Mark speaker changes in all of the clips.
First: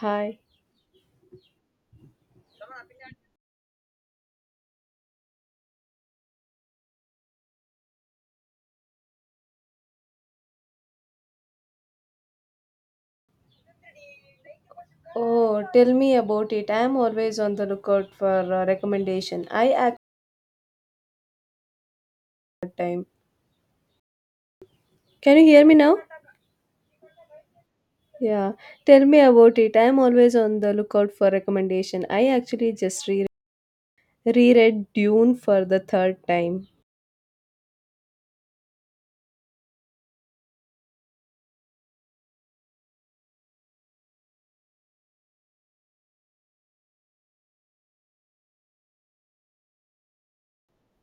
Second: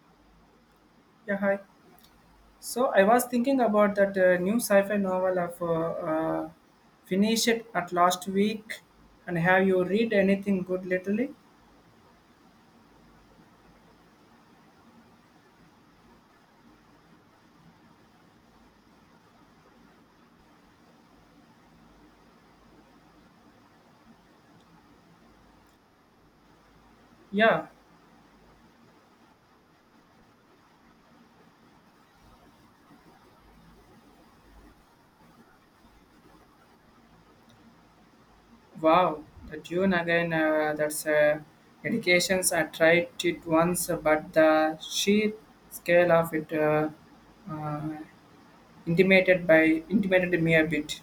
Speaker 1: Hi.
Speaker 2: Yeah, hi. So I was thinking about that new sci-fi novel of Finish It at last week, and have you read anything good lately?
Speaker 1: Oh, tell me about it. I am always on the lookout for a recommendation. I act time. Can you hear me now?
Speaker 2: Yeah,
Speaker 1: Yeah. Tell me about it. I am always on the lookout for recommendation. I actually just reread Dune for the third time.
Speaker 2: wow, the tune again. That's dedications. I tried it once, but the sheer scale of it uh, intimated by intimated me a bit.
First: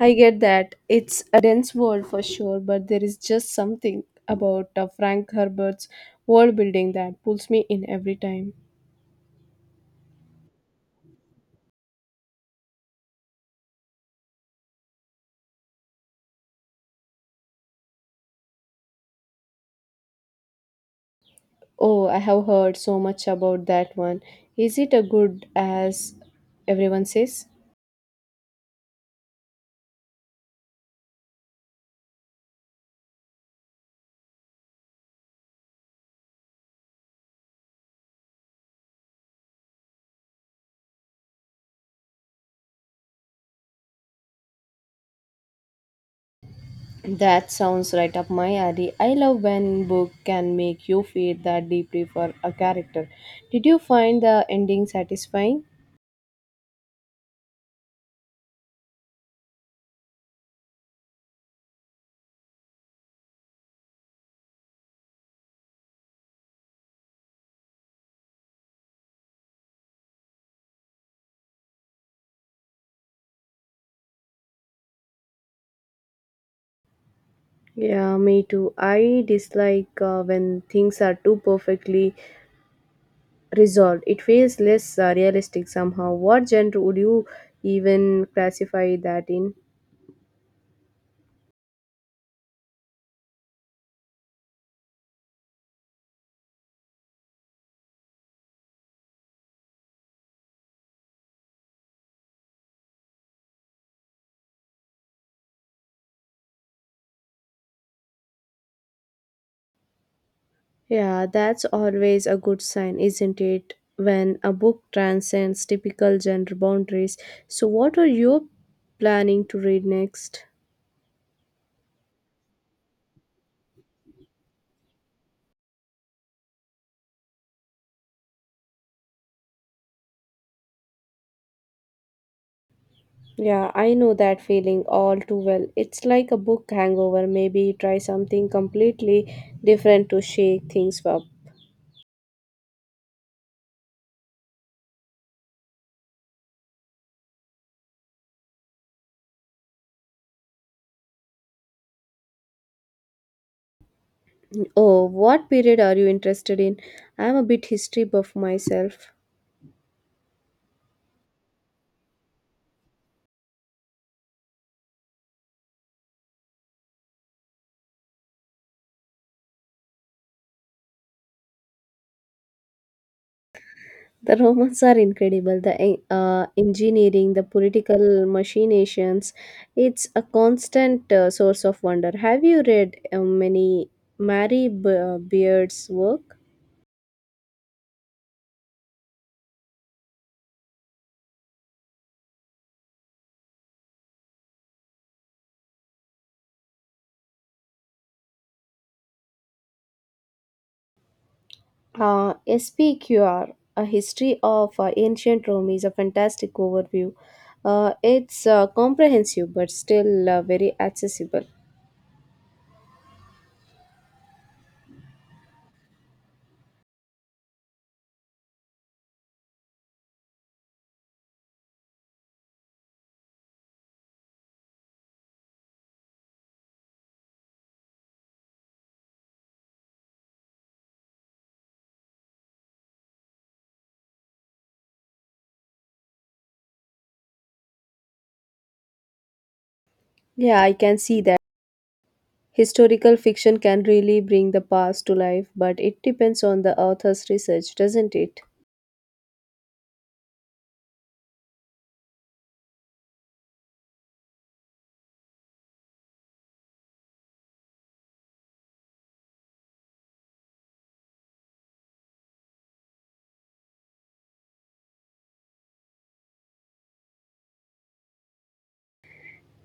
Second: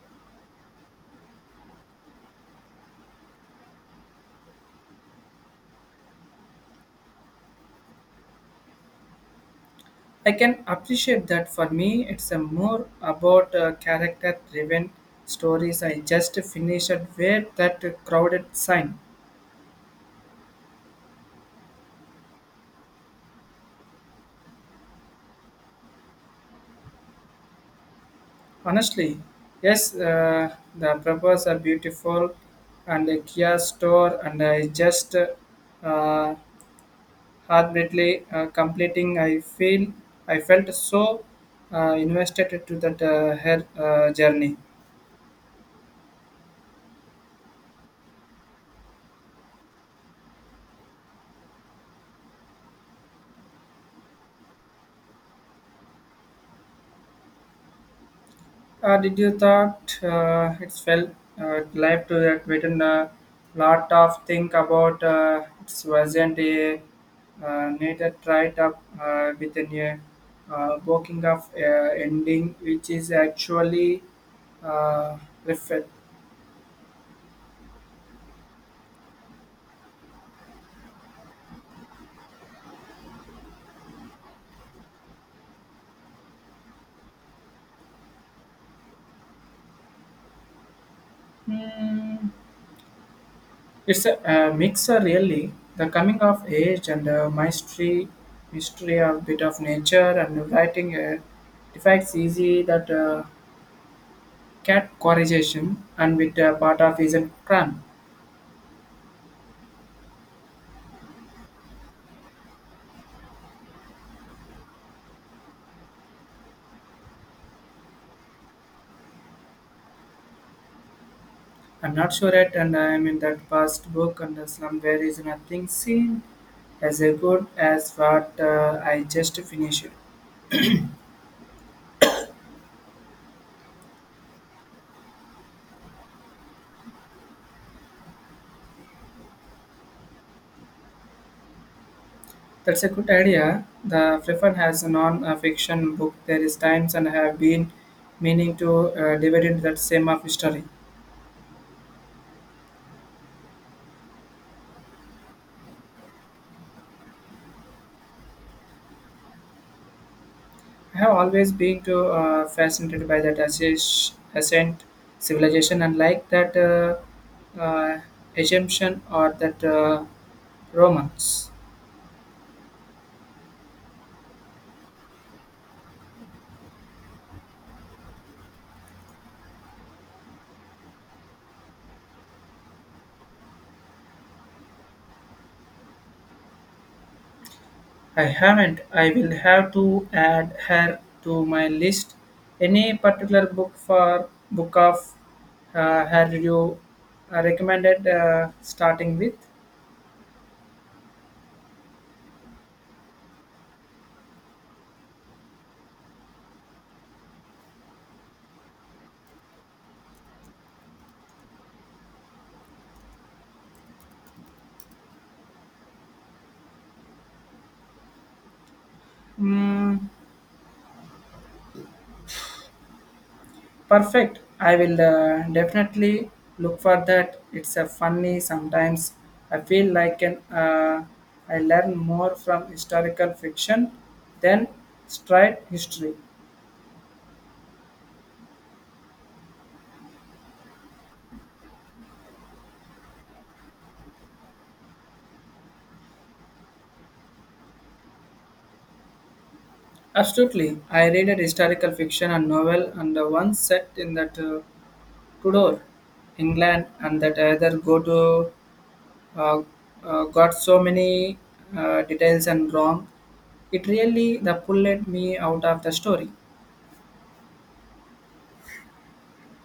Speaker 1: I get that it's a dense world for sure, but there is just something about Frank Herbert's world building that pulls me in every time.
Speaker 2: I can appreciate that for me, it's a more about character driven stories. I just finished where that crowded sign.
Speaker 1: Oh, I have heard so much about that one. Is it a good as everyone says?
Speaker 2: Honestly, yes, the purpose are beautiful and a Kia store, and I just heartbeatly completing. I felt so invested to that her journey.
Speaker 1: That sounds right up my alley. I love when book can make you feel that deeply for a character. Did you find the ending satisfying?
Speaker 2: Did you thought it's felt life to that written a lot of think about it wasn't a needed right up within a working of ending which is actually uh, refer-
Speaker 1: Yeah, me too. I dislike when things are too perfectly resolved. It feels less realistic somehow. What genre would you even classify that in?
Speaker 2: Hmm, it's a, mixer really the coming of age and mystery of bit of nature and writing defects easy that categorization and with a part of is a crime.
Speaker 1: Yeah, that's always a good sign, isn't it? When a book transcends typical gender boundaries. So, what are you planning to read next?
Speaker 2: I'm not sure yet, and I am in that past book and the slum where is nothing seen as a good as what I just finished.
Speaker 1: Yeah, I know that feeling all too well. It's like a book hangover. Maybe try something completely different to shake things up.
Speaker 2: That's a good idea. The Freffen has a non-fiction book. There is times and I have been meaning to divide that same of history.
Speaker 1: Oh, what period are you interested in? I'm a bit history buff myself.
Speaker 2: I have always been too fascinated by that ascent civilization and like that Egyptian or that Romans.
Speaker 1: The Romans are incredible. The engineering, the political machinations, it's a constant source of wonder. Have you read many Beard's work?
Speaker 2: I haven't. I will have to add her to my list. Any particular book for book of her you recommended starting with?
Speaker 1: SPQR, A History of Ancient Rome, is a fantastic overview. It's comprehensive but still very accessible.
Speaker 2: Hmm. Perfect. I will definitely look for that. It's a funny sometimes. I feel like I learn more from historical fiction than straight history.
Speaker 1: Yeah, I can see that. Historical fiction can really bring the past to life, but it depends on the author's research, doesn't it?
Speaker 2: Absolutely. I read a historical fiction and novel and the one set in that Tudor, England and that either go to uh, got so many details and wrong. It really the pulled me out of the story.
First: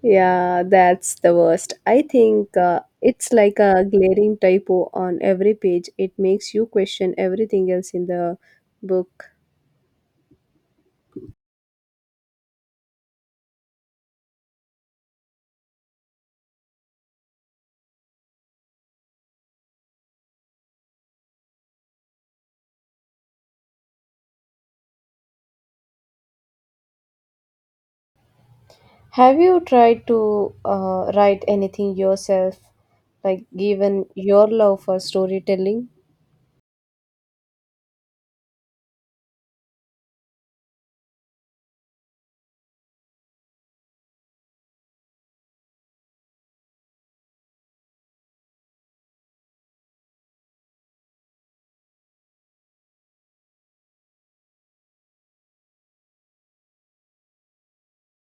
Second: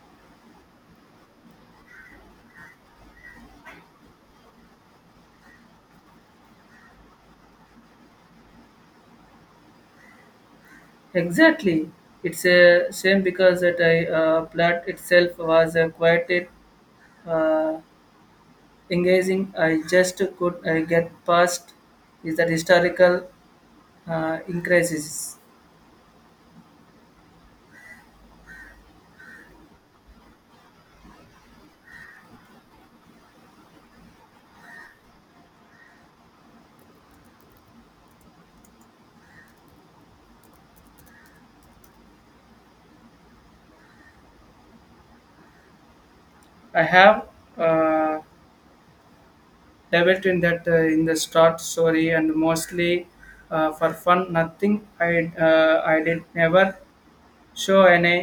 Speaker 1: Yeah, that's the worst. I think it's like a glaring typo on every page. It makes you question everything else in the book.
Speaker 2: Exactly. It's a shame because that I plot itself was quite uh, engaging. I just could get past is that historical increases.
Speaker 1: Have you tried to write anything yourself, like given your love for storytelling?
Speaker 2: I have uh, dabbled in that in the short story and mostly for fun. Nothing I did never show any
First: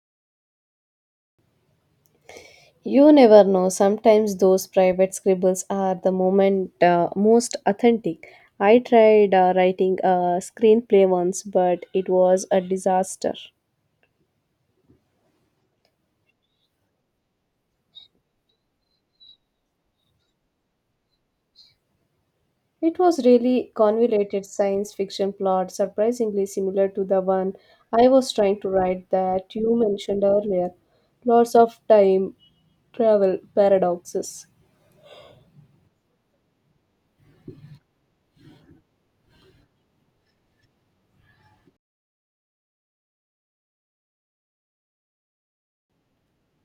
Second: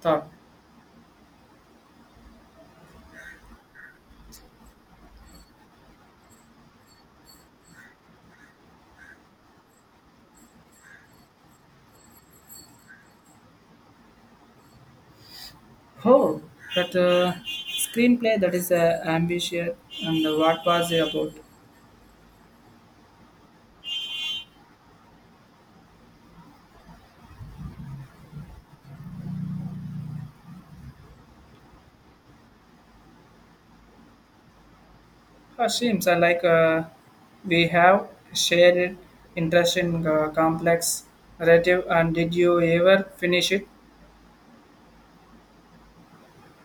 Speaker 2: thought.
Speaker 1: You never know. Sometimes those private scribbles are the moment most authentic. I tried writing a screenplay once, but it was a disaster.
Speaker 2: Oh, that screenplay that is ambitious and what was it about?
Speaker 1: It was really convoluted science fiction plot, surprisingly similar to the one I was trying to write that you mentioned earlier. Lots of time travel paradoxes.
Speaker 2: Seems like we have shared interest in complex narrative. And did you ever finish it?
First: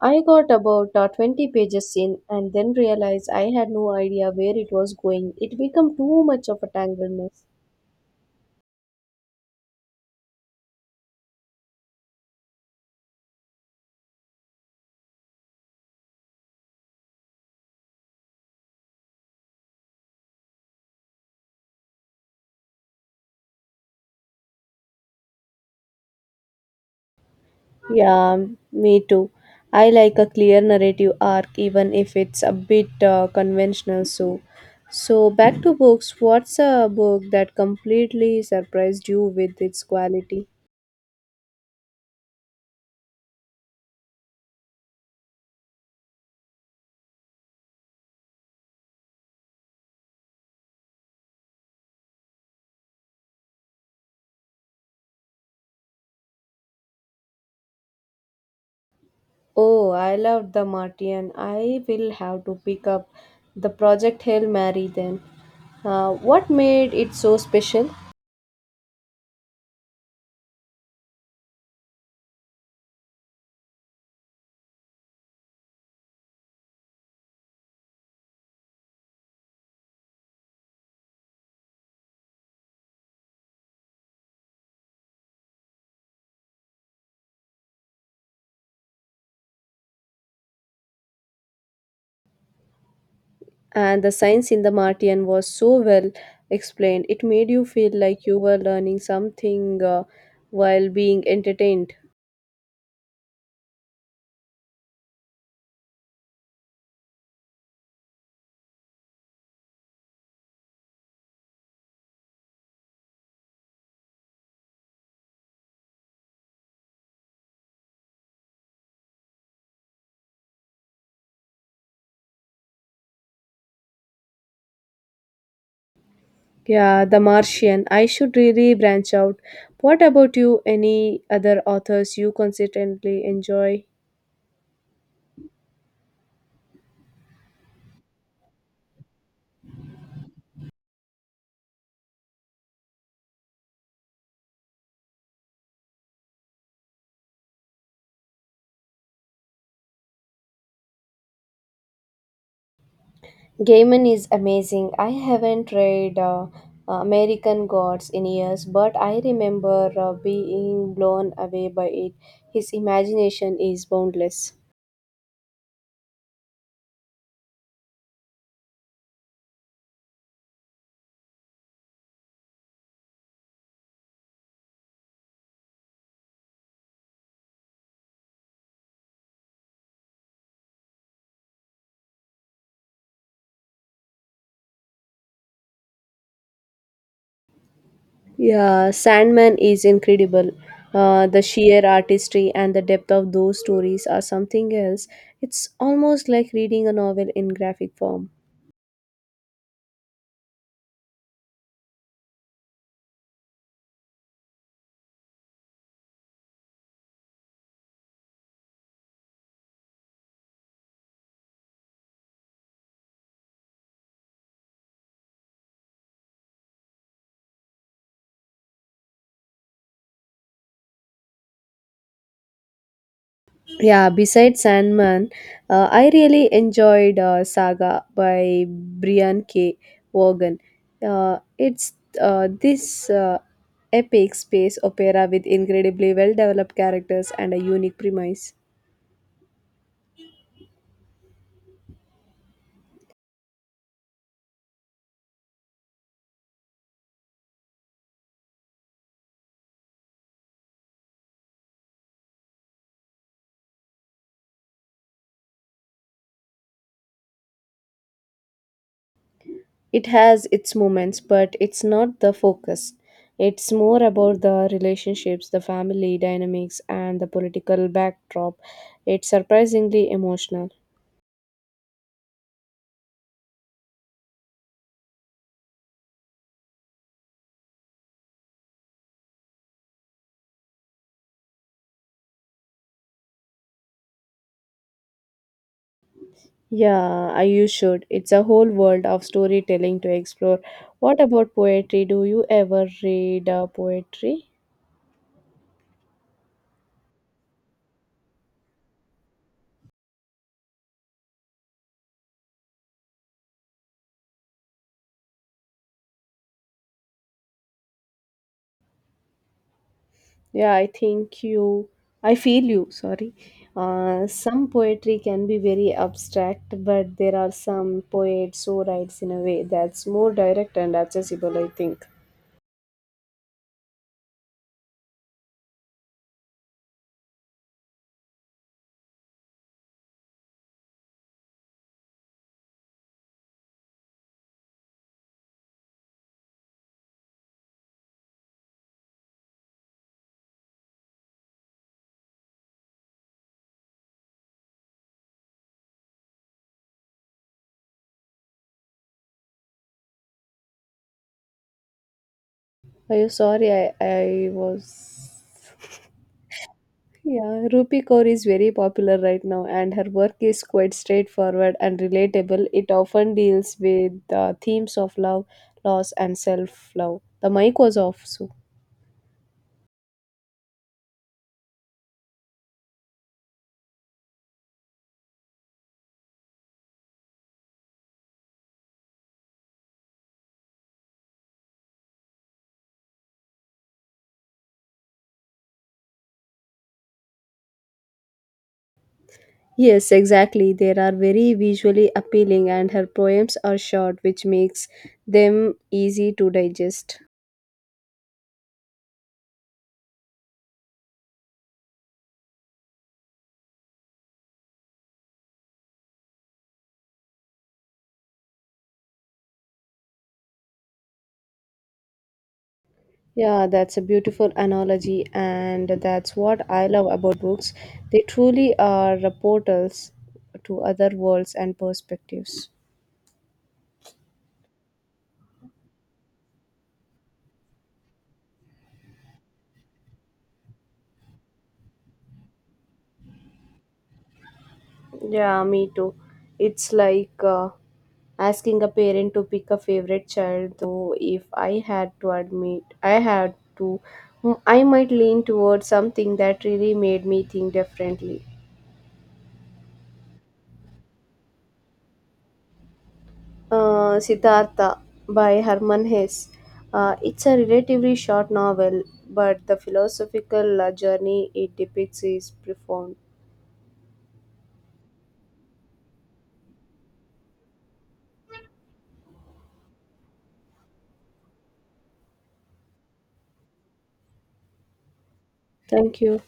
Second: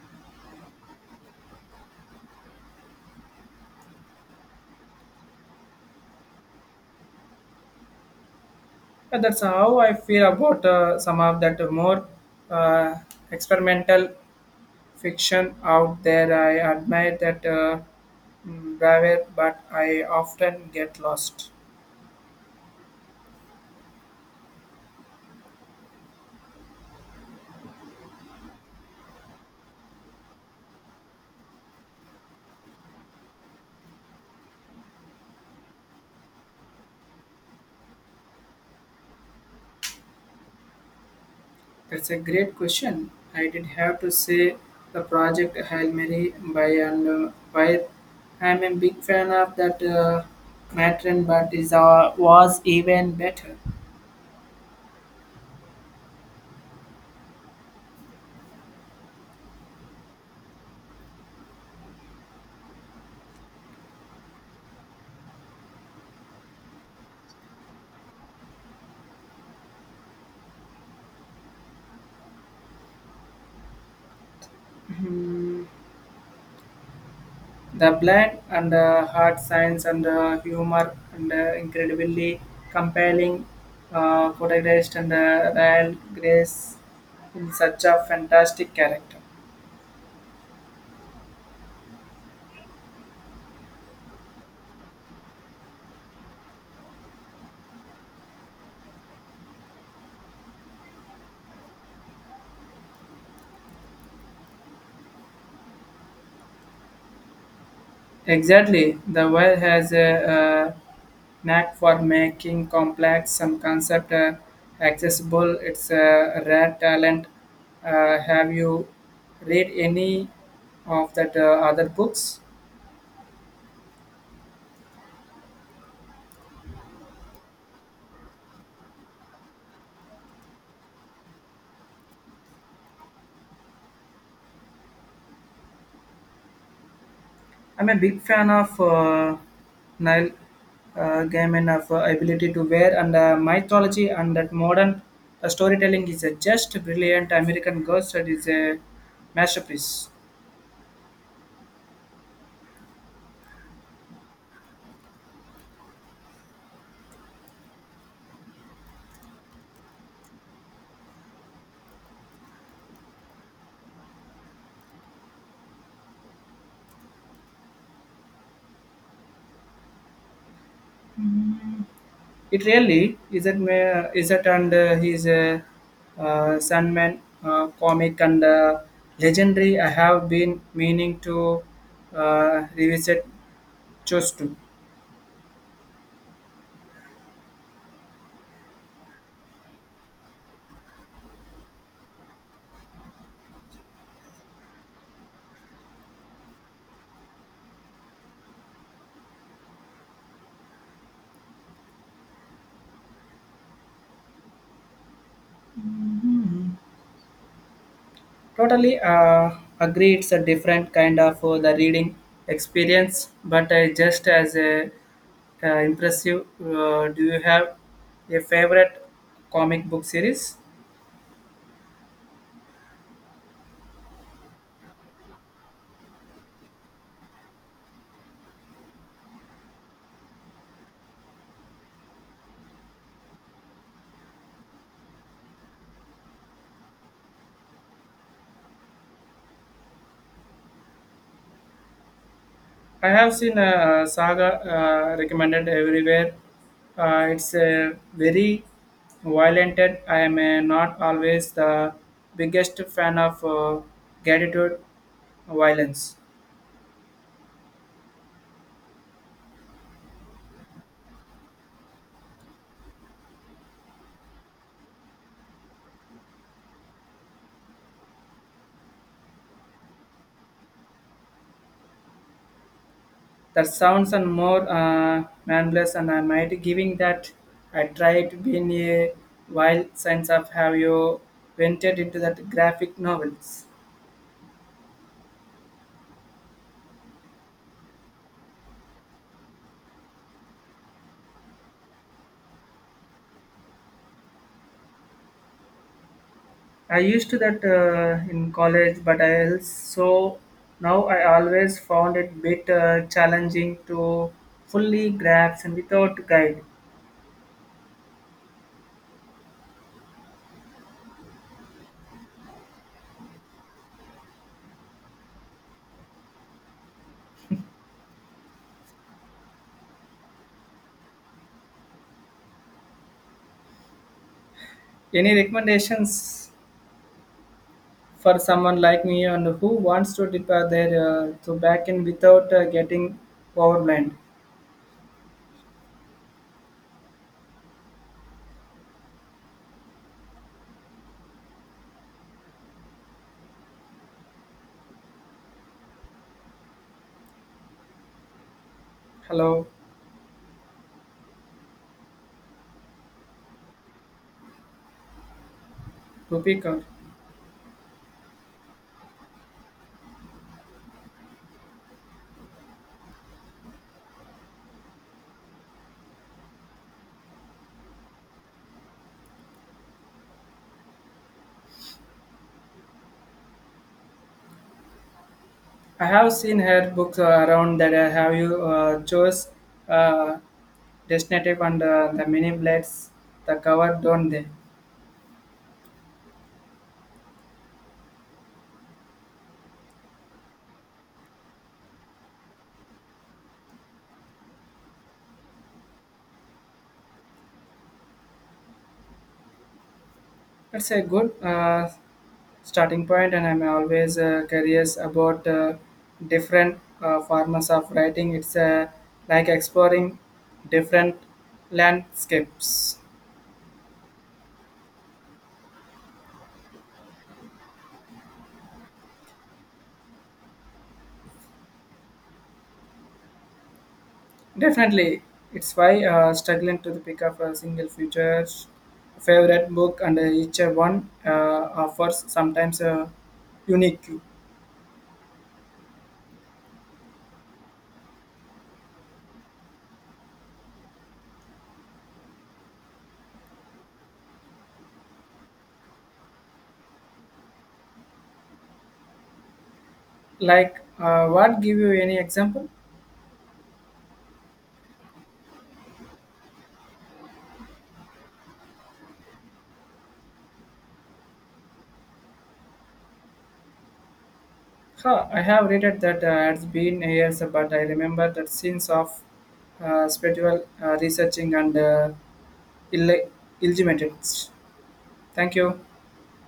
Speaker 1: I got about 20 pages in and then realized I had no idea where it was going. It became too much of a tangled mess.
Speaker 2: That's how I feel about some of that more uh, experimental fiction out there. I admire that bravery, but I often get lost.
Speaker 1: Yeah, me too. I like a clear narrative arc, even if it's a bit conventional. So, back to books. What's a book that completely surprised you with its quality?
Speaker 2: That's a great question. I did have to say the project Hail Mary by and by. I'm a big fan of that matron, but is was even better.
Speaker 1: Oh, I loved The Martian. I will have to pick up the Project Hail Mary then. What made it so special?
Speaker 2: The blend and hard science and humor and incredibly compelling protagonist and Rael Grace in such a fantastic character.
Speaker 1: And the science in the Martian was so well explained. It made you feel like you were learning something while being entertained.
Speaker 2: Exactly, the world has a knack for making complex some concept accessible. It's a rare talent. Have you read any of that other books?
Speaker 1: Yeah, The Martian. I should really branch out. What about you? Any other authors you consistently enjoy?
Speaker 2: I'm a big fan of Nile Gaiman of ability to wear and mythology and that modern storytelling is a just brilliant. American Ghost is a masterpiece.
Speaker 1: Gaiman is amazing. I haven't read American Gods in years, but I remember being blown away by it. His imagination is boundless.
Speaker 2: It really isn't, isn't and he's a Sandman comic and legendary. I have been meaning to revisit just to.
Speaker 1: Yeah, Sandman is incredible. The sheer artistry and the depth of those stories are something else. It's almost like reading a novel in graphic form.
Speaker 2: Totally agree, it's a different kind of the reading experience, but just as a impressive. Do you have a favorite comic book series?
Speaker 1: Yeah, besides Sandman, I really enjoyed Saga by Brian K. Vaughan. It's this epic space opera with incredibly well developed characters and a unique premise.
Speaker 2: I have seen Saga recommended everywhere. It's a very violent. And I am not always the biggest fan of gratitude violence.
Speaker 1: It has its moments, but it's not the focus. It's more about the relationships, the family dynamics, and the political backdrop. It's surprisingly emotional.
Speaker 2: That sounds and more manless, and I might giving that I tried being a wild sense of have you ventured into that graphic novels.
Speaker 1: Yeah, I you should. It's a whole world of storytelling to explore. What about poetry? Do you ever read poetry?
Speaker 2: I used to that in college, but I also now I always found it bit challenging to fully grasp and without guide.
Speaker 1: Yeah, I think you. I feel you. Sorry. Some poetry can be very abstract, but there are some poets who writes in a way that's more direct and accessible. I think.
Speaker 2: Any recommendations for someone like me and who wants to dip their to back in without getting overwhelmed? Hello,
Speaker 1: Are you sorry? I was.
Speaker 2: Rupika.
Speaker 1: Yeah, Rupi Kaur is very popular right now, and her work is quite straightforward and relatable. It often deals with the themes of love, loss, and self love. The mic was off, so.
Speaker 2: I have seen her books around that have you chose uh, Destinative and the mini blades, the cover don't they?
Speaker 1: Yes, exactly. They are very visually appealing, and her poems are short, which makes them easy to digest.
Speaker 2: That's a good starting point, and I'm always curious about different forms of writing. It's like exploring different landscapes.
Speaker 1: Yeah, that's a beautiful analogy, and that's what I love about books. They truly are portals to other worlds and perspectives.
Speaker 2: Definitely, it's why struggling to pick up a single future favorite book, and each one offers sometimes a unique.
Speaker 1: Yeah, me too. It's like asking a parent to pick a favorite child, though if I had to admit, I had to, mm, I might lean towards something that really made me think differently.
Speaker 2: Like, what give you any example?
Speaker 1: Siddhartha by Herman Hesse. It's a relatively short novel, but the philosophical journey it depicts is profound.
Speaker 2: Huh, I have read it that it's been years, but I remember that scenes of spiritual researching and illegitimate. Thank you.
Speaker 1: Thank you.